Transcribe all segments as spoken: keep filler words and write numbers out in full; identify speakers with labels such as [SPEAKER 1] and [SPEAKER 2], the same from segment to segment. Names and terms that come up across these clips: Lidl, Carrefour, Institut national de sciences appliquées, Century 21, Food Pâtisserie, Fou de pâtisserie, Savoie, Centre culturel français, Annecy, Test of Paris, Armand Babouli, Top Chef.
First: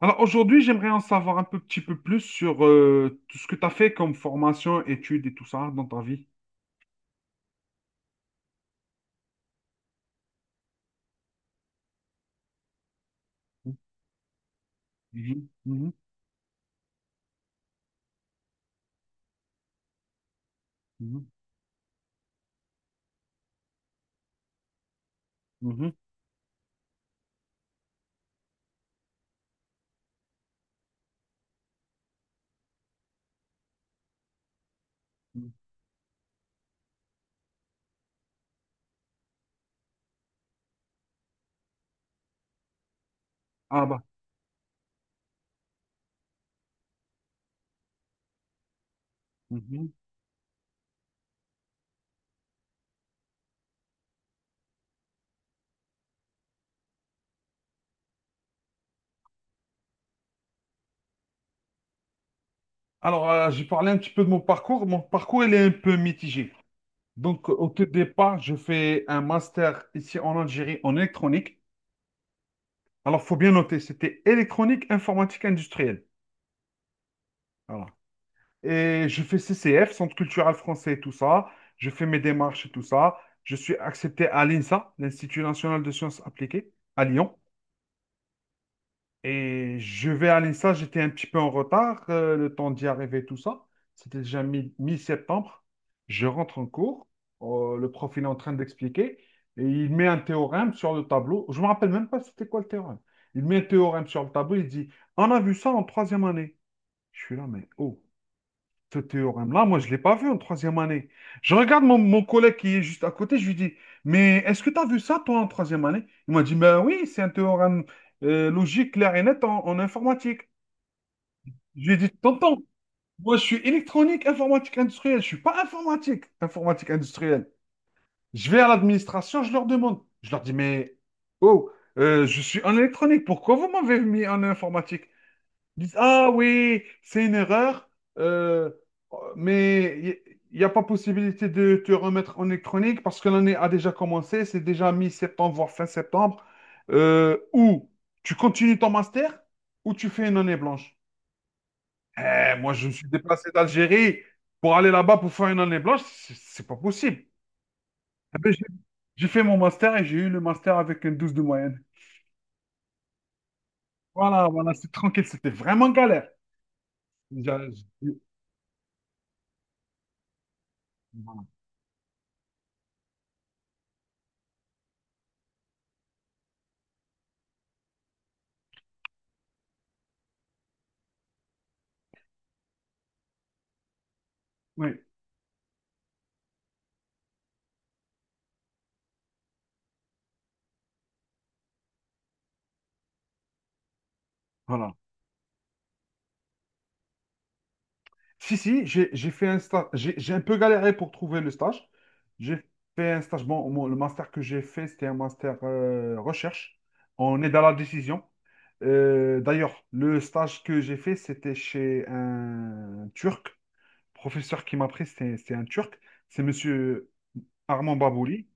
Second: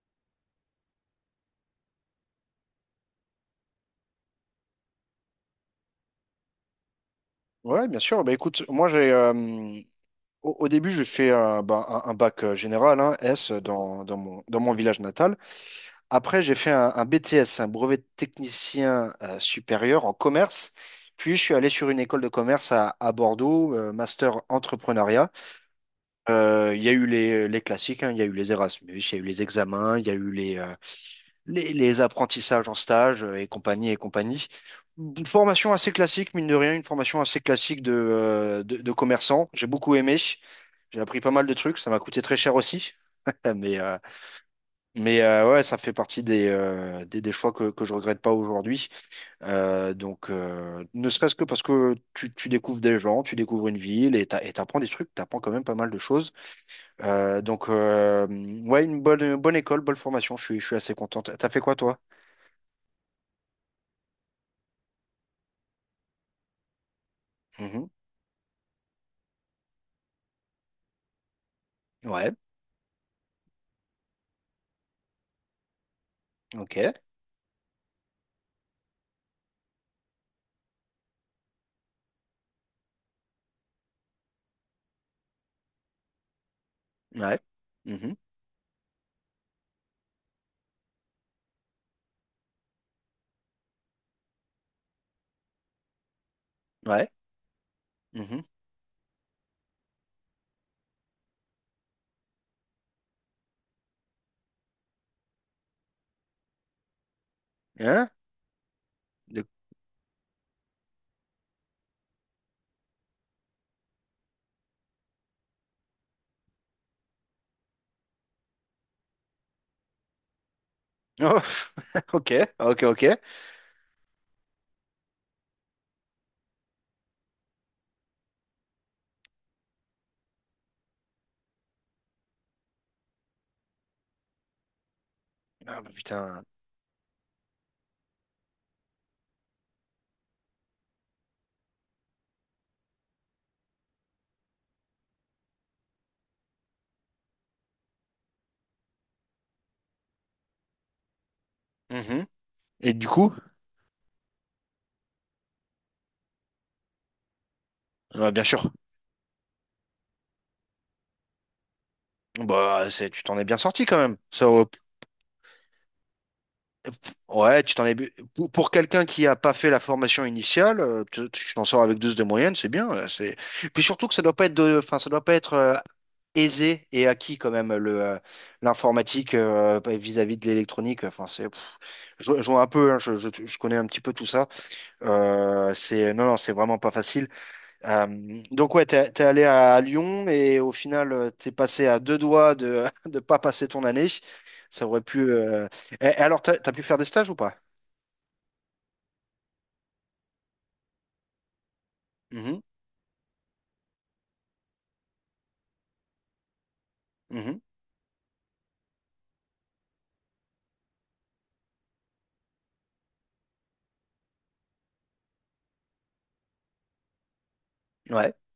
[SPEAKER 1] Alors aujourd'hui, j'aimerais en savoir un peu, petit peu plus sur euh, tout ce que tu as fait comme formation, études et tout ça dans ta vie.
[SPEAKER 2] Ouais, bien sûr. Bah, écoute, moi, j'ai, euh, au, au début, je fais euh, bah, un, un bac euh, général, hein, S, dans, dans mon, dans mon village natal.
[SPEAKER 1] Mhm, mhm,
[SPEAKER 2] Après, j'ai fait un, un B T S, un brevet de technicien euh, supérieur en commerce.
[SPEAKER 1] mhm,
[SPEAKER 2] Puis, je suis allé sur une école de commerce à, à Bordeaux, euh, master entrepreneuriat.
[SPEAKER 1] mhm,
[SPEAKER 2] Euh, Il y a eu les, les classiques, hein, il y a eu les Erasmus, il y a eu les examens, il y a eu les, euh, les, les apprentissages en stage euh, et compagnie et compagnie. Une
[SPEAKER 1] mhm.
[SPEAKER 2] formation assez classique, mine de rien, une formation assez classique de, euh, de, de commerçant. J'ai beaucoup aimé. J'ai appris pas mal de trucs. Ça m'a coûté très cher aussi. Mais,
[SPEAKER 1] Ah
[SPEAKER 2] euh,
[SPEAKER 1] bah.
[SPEAKER 2] mais euh, ouais, ça fait partie des, euh, des, des, choix que, que je regrette pas aujourd'hui.
[SPEAKER 1] Mhm.
[SPEAKER 2] Euh, donc, euh, ne serait-ce que parce que tu, tu découvres des gens, tu découvres une ville et t'a- et t'apprends des trucs, t'apprends quand même pas mal de choses. Euh, donc, euh, ouais, une bonne, une bonne école, bonne formation. Je suis, je suis assez contente. T'as fait quoi, toi?
[SPEAKER 1] Alors, euh, j'ai parlé un petit peu de mon parcours. Mon parcours, il est un peu mitigé. Donc, au tout
[SPEAKER 2] Mhm.
[SPEAKER 1] départ, je fais un master ici en Algérie en électronique.
[SPEAKER 2] Ouais.
[SPEAKER 1] Alors, faut bien noter, c'était électronique, informatique industrielle.
[SPEAKER 2] Ok,
[SPEAKER 1] Voilà. Et je fais C C F, Centre culturel français et tout ça. Je fais mes démarches et tout ça. Je suis accepté à l'INSA, l'Institut national de sciences appliquées, à Lyon.
[SPEAKER 2] ouais, mhm,
[SPEAKER 1] Et je vais à l'INSA, j'étais un petit peu en retard, euh, le temps d'y arriver, tout ça. C'était déjà mi- mi-septembre. Je rentre en cours,
[SPEAKER 2] ouais,
[SPEAKER 1] euh, le prof il est en
[SPEAKER 2] mhm,
[SPEAKER 1] train d'expliquer, et il met un théorème sur le tableau. Je ne me rappelle même pas c'était quoi le théorème. Il met un théorème sur le tableau, il dit, on a vu ça en troisième année. Je suis là, mais oh,
[SPEAKER 2] hein,
[SPEAKER 1] ce
[SPEAKER 2] de-
[SPEAKER 1] théorème-là, moi, je ne l'ai pas vu en troisième année. Je regarde mon, mon collègue qui est juste à côté, je lui dis, mais est-ce que tu as vu ça, toi, en troisième année? Il m'a dit, ben oui, c'est un théorème euh, logique, clair et net en, en informatique.
[SPEAKER 2] oh,
[SPEAKER 1] Je lui ai dit,
[SPEAKER 2] ok,
[SPEAKER 1] tonton,
[SPEAKER 2] ok, ok.
[SPEAKER 1] moi, je suis électronique, informatique industrielle, je ne suis pas informatique, informatique industrielle. Je vais à l'administration, je leur demande. Je leur dis, mais oh, euh, je suis en électronique, pourquoi vous m'avez mis en informatique?
[SPEAKER 2] Ah,
[SPEAKER 1] Ils
[SPEAKER 2] bah,
[SPEAKER 1] disent, ah
[SPEAKER 2] putain,
[SPEAKER 1] oui, c'est une erreur, euh, mais il n'y a pas possibilité de te remettre en électronique parce que l'année a déjà commencé, c'est déjà mi-septembre, voire fin septembre. Euh, ou tu continues ton master ou tu fais une année blanche.
[SPEAKER 2] mhm.
[SPEAKER 1] Eh, moi, je me
[SPEAKER 2] Et du
[SPEAKER 1] suis
[SPEAKER 2] coup,
[SPEAKER 1] déplacé d'Algérie pour aller là-bas pour faire une année blanche, c'est c'est pas possible.
[SPEAKER 2] ah,
[SPEAKER 1] Eh
[SPEAKER 2] bien
[SPEAKER 1] ben, j'ai
[SPEAKER 2] sûr,
[SPEAKER 1] j'ai fait mon master et j'ai eu le master avec un douze de moyenne.
[SPEAKER 2] bah c'est, tu t'en es bien sorti quand même. Ça,
[SPEAKER 1] Voilà,
[SPEAKER 2] euh,
[SPEAKER 1] voilà,
[SPEAKER 2] p-
[SPEAKER 1] c'est tranquille, c'était vraiment galère.
[SPEAKER 2] p- ouais,
[SPEAKER 1] J'a-
[SPEAKER 2] tu t'en es bu-
[SPEAKER 1] j'-
[SPEAKER 2] pour, pour quelqu'un qui a pas fait la formation initiale, euh, tu
[SPEAKER 1] voilà.
[SPEAKER 2] tu t'en sors avec douze de moyenne, c'est bien. euh, C'est puis surtout que ça doit pas être de, enfin ça doit pas être euh, aisé et acquis quand même le euh, l'informatique euh, vis-à-vis de l'électronique. Enfin c'est, pff, je, je vois un peu, hein, je, je je connais un petit peu tout ça.
[SPEAKER 1] Oui,
[SPEAKER 2] Euh, c'est non, non, c'est vraiment pas facile. Euh, donc ouais, t'es, t'es allé à Lyon et au final, euh, t'es passé à deux doigts de de pas passer ton année. Ça
[SPEAKER 1] voilà.
[SPEAKER 2] aurait pu. euh, et- et alors, t'as, t'as pu faire des stages ou pas?
[SPEAKER 1] Si, si, j'ai j'ai fait un stage. J'ai j'ai un peu galéré pour trouver le stage. J'ai
[SPEAKER 2] Mhm,
[SPEAKER 1] fait un stage. Bon, mon- le master que j'ai fait, c'était un master euh, recherche. On est
[SPEAKER 2] mhm,
[SPEAKER 1] dans la décision. Euh, d'ailleurs, le stage que j'ai fait, c'était chez un Turc. Le professeur qui m'a pris, c'était c'était un Turc. C'est monsieur Armand
[SPEAKER 2] ouais.
[SPEAKER 1] Babouli.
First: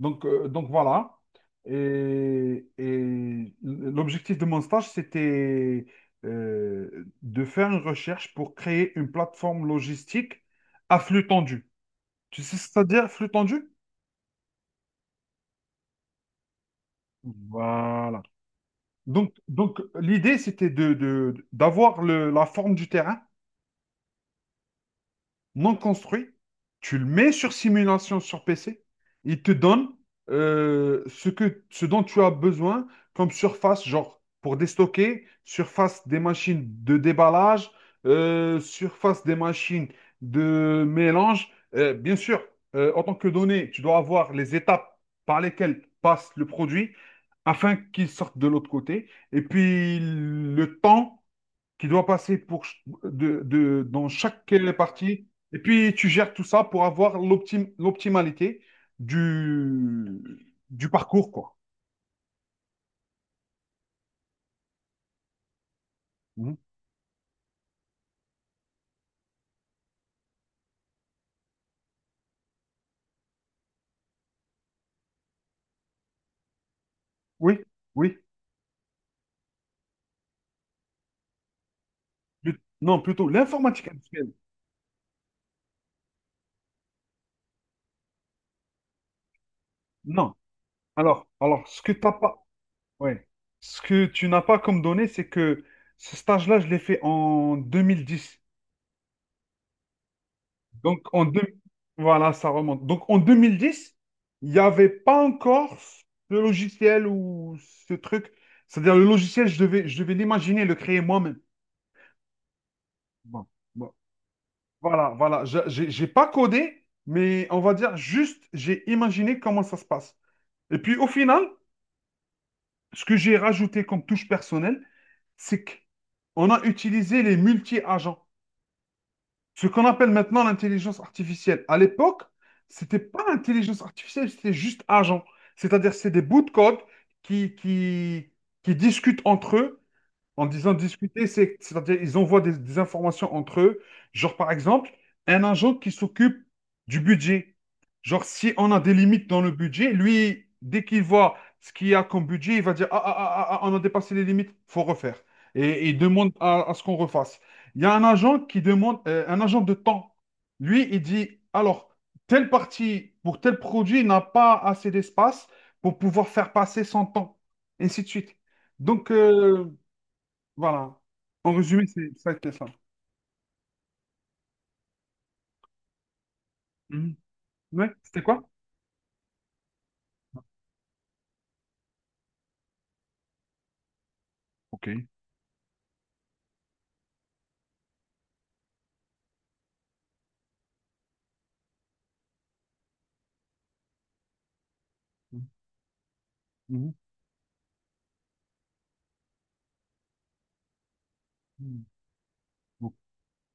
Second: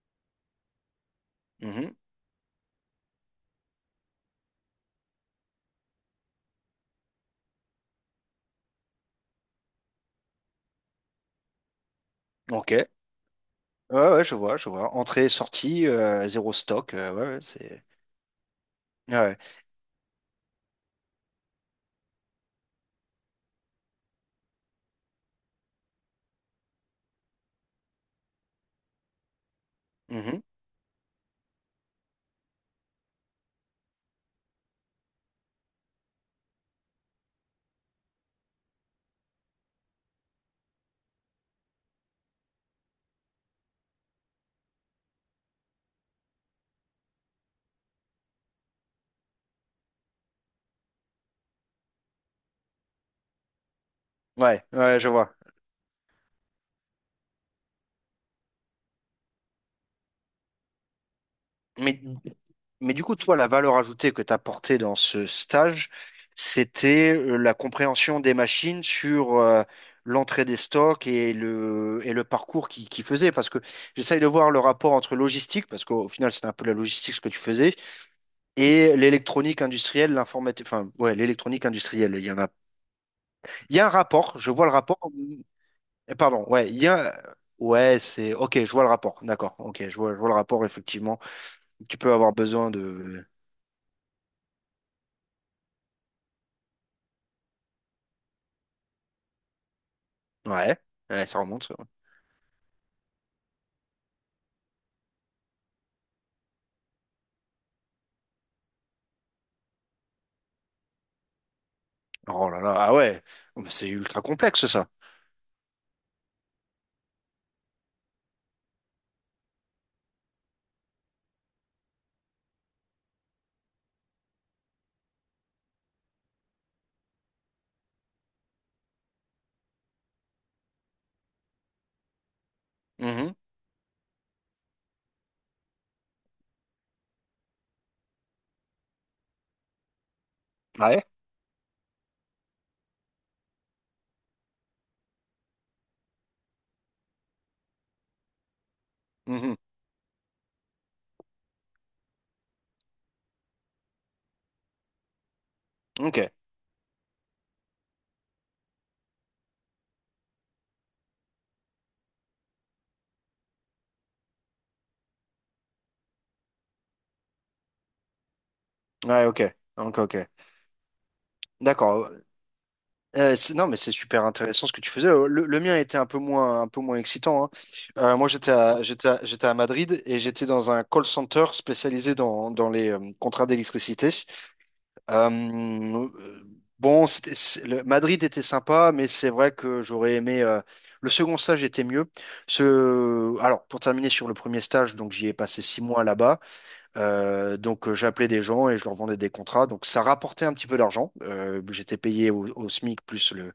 [SPEAKER 1] Donc, euh, donc voilà.
[SPEAKER 2] Mhm,
[SPEAKER 1] Et, et l'objectif de mon stage, c'était euh, de faire une recherche pour créer une plateforme logistique à flux tendu. Tu sais ce
[SPEAKER 2] ok.
[SPEAKER 1] que ça veut dire, flux tendu?
[SPEAKER 2] Ouais, ouais, je vois, je vois. Entrée, sortie, euh, zéro stock. Euh, ouais, ouais, c'est.
[SPEAKER 1] Voilà.
[SPEAKER 2] Ouais,
[SPEAKER 1] Donc,
[SPEAKER 2] ouais,
[SPEAKER 1] donc l'idée, c'était de, de- d'avoir le- la forme du terrain non construit, tu le mets sur simulation sur P C, il te donne
[SPEAKER 2] mhm,
[SPEAKER 1] euh, ce que, ce dont tu as besoin comme surface, genre pour déstocker, surface des machines de déballage, euh, surface des machines de mélange. Euh, bien sûr, euh, en tant que données, tu dois avoir les étapes par lesquelles passe le produit afin qu'il sorte de l'autre côté. Et puis le temps qui doit passer pour, ch- de, de- dans chaque
[SPEAKER 2] ouais,
[SPEAKER 1] euh,
[SPEAKER 2] ouais, je
[SPEAKER 1] partie.
[SPEAKER 2] vois.
[SPEAKER 1] Et puis, tu gères tout ça pour avoir l'optim- l'optimalité du, du parcours, quoi.
[SPEAKER 2] Mais Mais du coup, toi, la valeur ajoutée que tu as apportée dans ce stage,
[SPEAKER 1] Mhm.
[SPEAKER 2] c'était euh, la compréhension des machines sur euh, l'entrée des stocks et le, et le parcours qui qui faisait. Parce que j'essaye de voir le rapport entre logistique, parce qu'au final, c'était un peu la logistique ce que tu
[SPEAKER 1] Oui,
[SPEAKER 2] faisais,
[SPEAKER 1] oui.
[SPEAKER 2] et l'électronique industrielle, l'informatique, enfin, ouais, l'électronique industrielle. Il y en a.
[SPEAKER 1] Plut- Non, plutôt
[SPEAKER 2] Il y a
[SPEAKER 1] l'informatique
[SPEAKER 2] un
[SPEAKER 1] industrielle.
[SPEAKER 2] rapport, je vois le rapport. euh, Eh, pardon, ouais, il y a. Ouais, c'est. Ok, je vois le rapport, d'accord. Ok, je vois, je vois
[SPEAKER 1] Non.
[SPEAKER 2] le rapport, effectivement.
[SPEAKER 1] Alors, alors, ce que
[SPEAKER 2] Tu
[SPEAKER 1] t'as
[SPEAKER 2] peux avoir
[SPEAKER 1] pas,
[SPEAKER 2] besoin de.
[SPEAKER 1] ouais. Ce que tu n'as pas comme données, c'est que ce stage-là, je l'ai fait en deux mille dix.
[SPEAKER 2] Ouais,
[SPEAKER 1] Donc, en
[SPEAKER 2] ouais, ça
[SPEAKER 1] deux-
[SPEAKER 2] remonte.
[SPEAKER 1] voilà, ça remonte. Donc, en deux mille dix, il n'y avait pas encore le logiciel ou ce truc. C'est-à-dire, le logiciel, je devais, je devais l'imaginer, le créer moi-même.
[SPEAKER 2] Oh là là, ah ouais,
[SPEAKER 1] Bon,
[SPEAKER 2] oh, mais c'est
[SPEAKER 1] bon.
[SPEAKER 2] ultra complexe ça.
[SPEAKER 1] Voilà, voilà. Je- J'ai j'ai pas codé, mais on va dire juste, j'ai imaginé comment ça se passe. Et puis, au final, ce que j'ai rajouté comme touche personnelle, c'est qu'on a utilisé les multi-agents. Ce qu'on appelle maintenant l'intelligence artificielle. À l'époque, c'était pas
[SPEAKER 2] Mhm.
[SPEAKER 1] intelligence artificielle, c'était juste agent. C'est-à-dire, c'est des bouts de code qui, qui, qui discutent entre eux en disant
[SPEAKER 2] Ouais.
[SPEAKER 1] discuter, c'est, c'est-à-dire ils envoient des, des informations entre eux. Genre, par exemple, un agent qui s'occupe du budget. Genre, si on a des limites dans le
[SPEAKER 2] Mhm.
[SPEAKER 1] budget, lui, dès qu'il voit ce qu'il y a comme budget, il va dire, ah, ah, ah, ah, ah, on a dépassé les limites, faut refaire. Et il
[SPEAKER 2] Ok.
[SPEAKER 1] demande à, à ce qu'on refasse. Il y a un agent qui demande, euh, un agent de temps. Lui, il dit, alors, telle partie pour tel produit n'a pas assez d'espace pour pouvoir faire passer son temps, et ainsi de suite. Donc,
[SPEAKER 2] Ouais, ok.
[SPEAKER 1] euh,
[SPEAKER 2] Ok, ok.
[SPEAKER 1] voilà. En résumé,
[SPEAKER 2] D'accord.
[SPEAKER 1] c'est ça qui est ça.
[SPEAKER 2] Euh, c'est- non, mais c'est super intéressant ce que tu faisais. Euh, Le, le mien était un peu moins, un peu moins
[SPEAKER 1] Mhm.
[SPEAKER 2] excitant, hein.
[SPEAKER 1] Ouais,
[SPEAKER 2] Euh,
[SPEAKER 1] c'était
[SPEAKER 2] moi,
[SPEAKER 1] quoi?
[SPEAKER 2] j'étais à, j'étais à, j'étais à Madrid et j'étais dans un call center spécialisé dans, dans les euh, contrats d'électricité.
[SPEAKER 1] Ok.
[SPEAKER 2] Euh, euh, bon, c'était- c'est- le- Madrid était sympa, mais c'est vrai que j'aurais aimé. Euh, le second stage était mieux. Ce, alors, pour terminer sur le premier stage, donc j'y ai passé six mois là-bas.
[SPEAKER 1] Mhm.
[SPEAKER 2] Euh, donc, euh, j'appelais des gens et je leur vendais des contrats. Donc, ça rapportait un petit peu d'argent. Euh, j'étais payé au, au
[SPEAKER 1] Mhm.
[SPEAKER 2] S M I C plus le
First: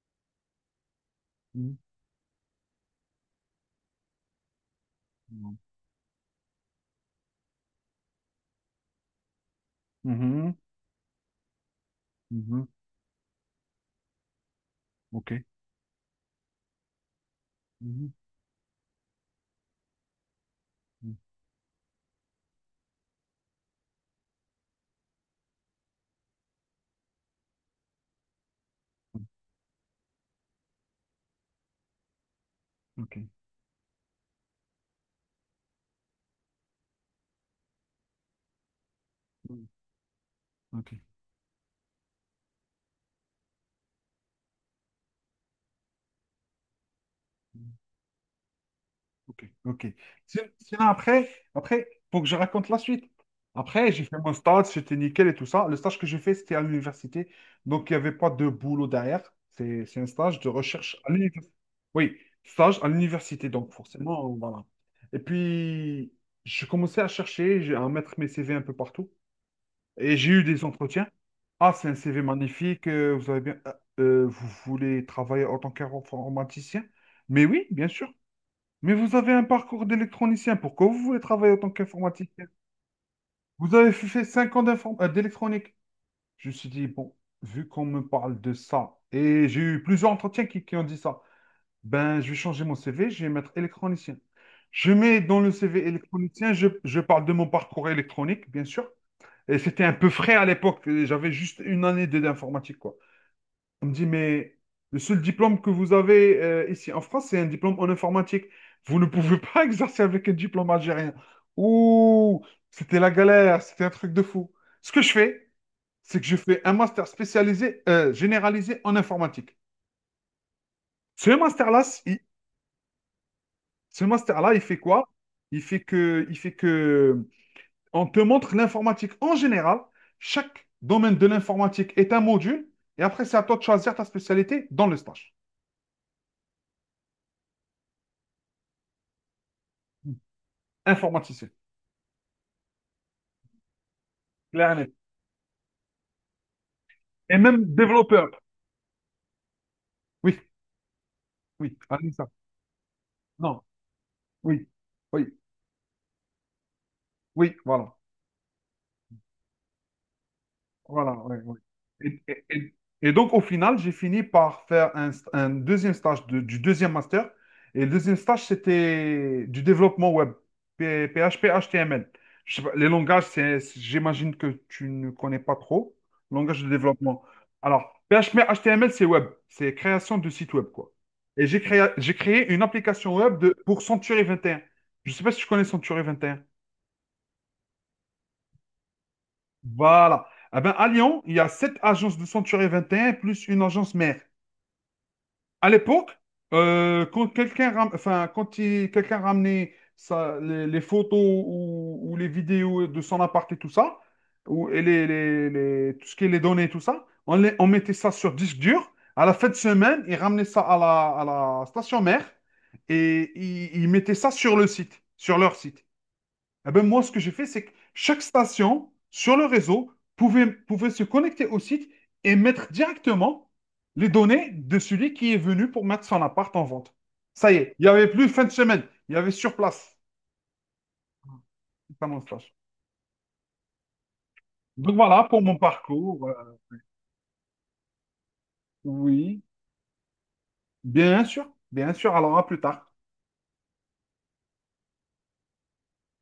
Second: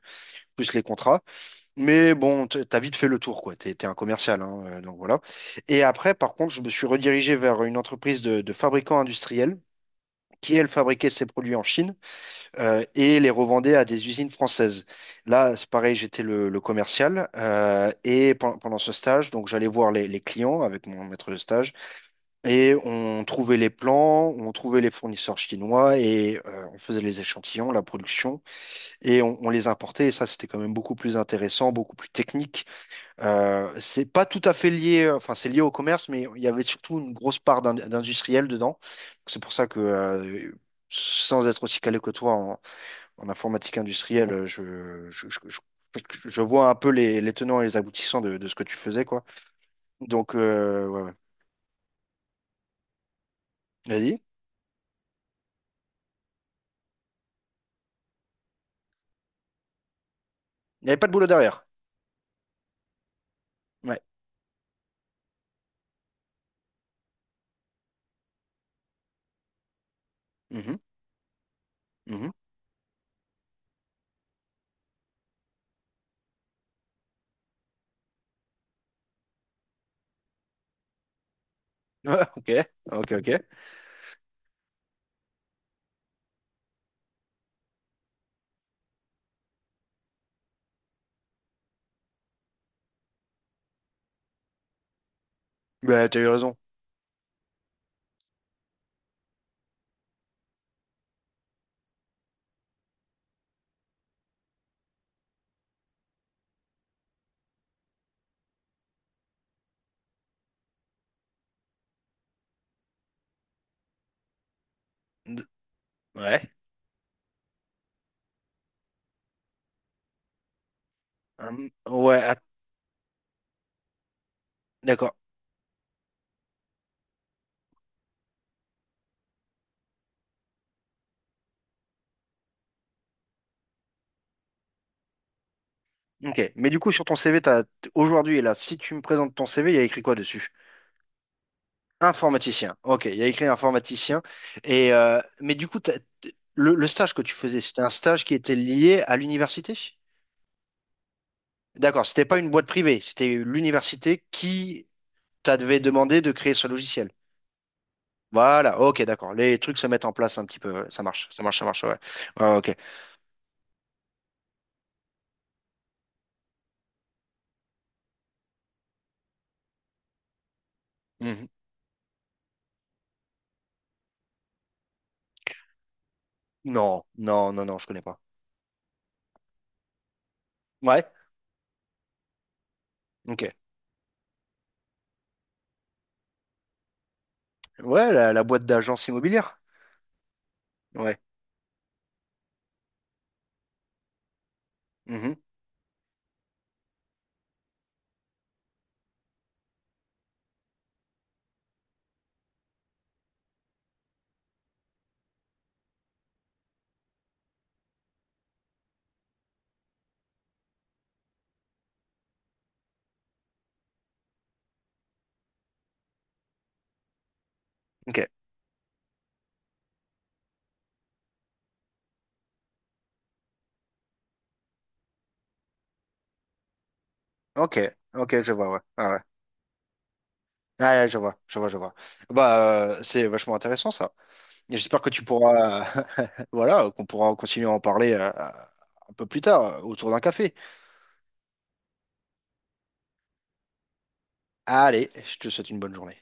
[SPEAKER 2] plus les contrats.
[SPEAKER 1] Mhm.
[SPEAKER 2] Mais bon, t- t'as vite fait le tour, quoi. T'es, t'es un commercial, hein, euh, donc voilà. Et après, par contre, je me suis redirigé vers une entreprise de, de fabricants industriels
[SPEAKER 1] Ok. Mhm. Mhm.
[SPEAKER 2] qui, elle, fabriquait ses produits en Chine
[SPEAKER 1] Mhm.
[SPEAKER 2] euh, et les revendait à des usines françaises.
[SPEAKER 1] Ok.
[SPEAKER 2] Là, c'est pareil, j'étais le, le commercial euh,
[SPEAKER 1] Mhm.
[SPEAKER 2] et pen- pendant ce stage, donc j'allais voir les, les clients avec mon
[SPEAKER 1] Mhm.
[SPEAKER 2] maître de stage et on trouvait les plans, on trouvait les fournisseurs chinois et euh, on faisait les échantillons, la production et on, on les importait. Et ça, c'était quand même beaucoup plus intéressant, beaucoup plus technique.
[SPEAKER 1] Ok.
[SPEAKER 2] Euh, c'est pas tout à fait lié, enfin c'est lié au commerce, mais il y avait surtout une grosse part d'in- d'industriel dedans. C'est pour
[SPEAKER 1] Mhm.
[SPEAKER 2] ça que euh, sans être aussi calé que toi en informatique industrielle, euh, je, je, je- je- je vois un peu les, les tenants
[SPEAKER 1] Ok.
[SPEAKER 2] et les aboutissants de, de ce que tu faisais, quoi.
[SPEAKER 1] Ok, ok.
[SPEAKER 2] Donc,
[SPEAKER 1] Sin- Sinon,
[SPEAKER 2] euh, ouais, ouais.
[SPEAKER 1] après, après, faut que je raconte la suite. Après, j'ai fait
[SPEAKER 2] Vas-y.
[SPEAKER 1] mon stage, c'était nickel et tout ça. Le stage que j'ai fait, c'était à l'université. Donc, il n'y avait pas de boulot derrière. C'est, c'est un stage de
[SPEAKER 2] Il n'y
[SPEAKER 1] recherche
[SPEAKER 2] avait pas
[SPEAKER 1] à
[SPEAKER 2] de boulot
[SPEAKER 1] l'université.
[SPEAKER 2] derrière.
[SPEAKER 1] Oui, stage à l'université. Donc,
[SPEAKER 2] Ouais.
[SPEAKER 1] forcément, voilà. Et puis, je commençais à chercher, j'ai- à mettre mes C V un peu partout. Et j'ai eu des
[SPEAKER 2] Mhm,
[SPEAKER 1] entretiens. Ah, c'est un C V
[SPEAKER 2] mhm.
[SPEAKER 1] magnifique. euh, Vous avez bien, euh, euh, vous voulez travailler en tant qu'informaticien? Mais oui, bien sûr. Mais vous avez un parcours d'électronicien. Pourquoi vous voulez travailler en tant
[SPEAKER 2] Ouais,
[SPEAKER 1] qu'informaticien?
[SPEAKER 2] ok, ok, ok.
[SPEAKER 1] Vous avez fait cinq ans d'inform- euh, d'électronique. Je me suis dit, bon, vu qu'on me parle de ça, et j'ai eu plusieurs entretiens qui, qui ont dit ça, ben, je vais changer mon C V, je vais mettre électronicien. Je mets dans le C V
[SPEAKER 2] Bah, t'as eu
[SPEAKER 1] électronicien,
[SPEAKER 2] raison.
[SPEAKER 1] je, je parle de mon parcours électronique, bien sûr. Et c'était un peu frais à l'époque. J'avais juste une année de- d'informatique, quoi. On me dit, mais le seul diplôme que vous avez euh, ici en France, c'est un diplôme en informatique. Vous ne pouvez pas exercer avec un diplôme algérien. Ouh, c'était la galère, c'était un truc de fou. Ce que je
[SPEAKER 2] D-
[SPEAKER 1] fais, c'est que je
[SPEAKER 2] Ouais.
[SPEAKER 1] fais un master spécialisé, euh, généralisé en informatique. Ce
[SPEAKER 2] Hum,
[SPEAKER 1] master-là,
[SPEAKER 2] ouais,
[SPEAKER 1] il,
[SPEAKER 2] att-
[SPEAKER 1] ce master-là, il fait quoi?
[SPEAKER 2] d'accord.
[SPEAKER 1] Il fait que, il fait que on te montre l'informatique en général. Chaque domaine de l'informatique est un module. Et après, c'est à toi de choisir ta spécialité dans le stage.
[SPEAKER 2] Ok. Mais du coup, sur ton C V, t'as, t- aujourd'hui, là, si tu me présentes ton C V, il y a écrit quoi dessus?
[SPEAKER 1] Informaticien.
[SPEAKER 2] Informaticien. Ok, il y a écrit informaticien.
[SPEAKER 1] Clair et net.
[SPEAKER 2] Et, euh, mais du coup, t'as- t- le, le stage que tu
[SPEAKER 1] Et
[SPEAKER 2] faisais,
[SPEAKER 1] même
[SPEAKER 2] c'était un stage
[SPEAKER 1] développeur.
[SPEAKER 2] qui était lié à l'université?
[SPEAKER 1] Oui, oui,
[SPEAKER 2] D'accord,
[SPEAKER 1] allez,
[SPEAKER 2] c'était
[SPEAKER 1] ça.
[SPEAKER 2] pas une boîte privée, c'était
[SPEAKER 1] Non,
[SPEAKER 2] l'université
[SPEAKER 1] oui,
[SPEAKER 2] qui
[SPEAKER 1] oui,
[SPEAKER 2] t'a devait demander de créer ce logiciel.
[SPEAKER 1] oui, voilà.
[SPEAKER 2] Voilà, ok, d'accord. Les trucs se mettent en place un petit peu. Ouais. Ça
[SPEAKER 1] Voilà,
[SPEAKER 2] marche,
[SPEAKER 1] ouais,
[SPEAKER 2] ça
[SPEAKER 1] ouais.
[SPEAKER 2] marche, ça marche, ouais.
[SPEAKER 1] Et, et-
[SPEAKER 2] Ouais,
[SPEAKER 1] et-
[SPEAKER 2] ok.
[SPEAKER 1] et donc, au final, j'ai fini par faire un, st- un deuxième stage de- du deuxième master. Et le deuxième stage, c'était du développement web, P- PHP,
[SPEAKER 2] Mhm.
[SPEAKER 1] H T M L. Je sais pas, les langages, c'est, c'est- j'imagine que tu ne connais pas trop. Langage de
[SPEAKER 2] Non,
[SPEAKER 1] développement.
[SPEAKER 2] non, non, non, je
[SPEAKER 1] Alors,
[SPEAKER 2] connais pas.
[SPEAKER 1] P H P, H T M L, c'est web. C'est création de site web, quoi.
[SPEAKER 2] Ouais,
[SPEAKER 1] Et j'ai créé, j'ai créé une application web
[SPEAKER 2] ok.
[SPEAKER 1] de, pour Century vingt et un. Je ne sais pas si tu connais Century vingt et un.
[SPEAKER 2] Ouais, la, la boîte d'agence immobilière.
[SPEAKER 1] Voilà. Eh ben, à
[SPEAKER 2] Ouais.
[SPEAKER 1] Lyon, il y a sept agences de Century vingt et un plus une agence mère.
[SPEAKER 2] Mhm.
[SPEAKER 1] À l'époque, euh, quand quelqu'un ram- enfin, quand il- quelqu'un ramenait sa- les, les photos ou, ou les vidéos de son appart et tout ça, ou, et les, les- les- tout ce qui est les données et tout ça, on, les- on mettait ça sur disque dur. À la fin de semaine, il ramenait ça à la, à la station mère et il, il mettait ça sur le site, sur leur site. Eh ben, moi, ce que j'ai fait, c'est que
[SPEAKER 2] Ok,
[SPEAKER 1] chaque station sur le réseau pouvait, pouvait se connecter au site et mettre directement les données de celui qui est venu pour mettre son appart en vente. Ça y est,
[SPEAKER 2] ok,
[SPEAKER 1] il n'y avait plus
[SPEAKER 2] ok,
[SPEAKER 1] fin de
[SPEAKER 2] je vois, ouais.
[SPEAKER 1] semaine,
[SPEAKER 2] Ah
[SPEAKER 1] il y
[SPEAKER 2] ouais.
[SPEAKER 1] avait sur place.
[SPEAKER 2] Ah, ouais, je vois, je vois, je vois.
[SPEAKER 1] C'est pas mon stage.
[SPEAKER 2] Bah, euh, c'est vachement intéressant ça. Et
[SPEAKER 1] Donc
[SPEAKER 2] j'espère que
[SPEAKER 1] voilà
[SPEAKER 2] tu
[SPEAKER 1] pour mon
[SPEAKER 2] pourras,
[SPEAKER 1] parcours. euh,
[SPEAKER 2] voilà, qu'on pourra continuer à en parler euh, un peu plus
[SPEAKER 1] oui,
[SPEAKER 2] tard euh, autour d'un café.
[SPEAKER 1] bien sûr, bien sûr. Alors à plus tard.
[SPEAKER 2] Allez, je te souhaite une bonne journée.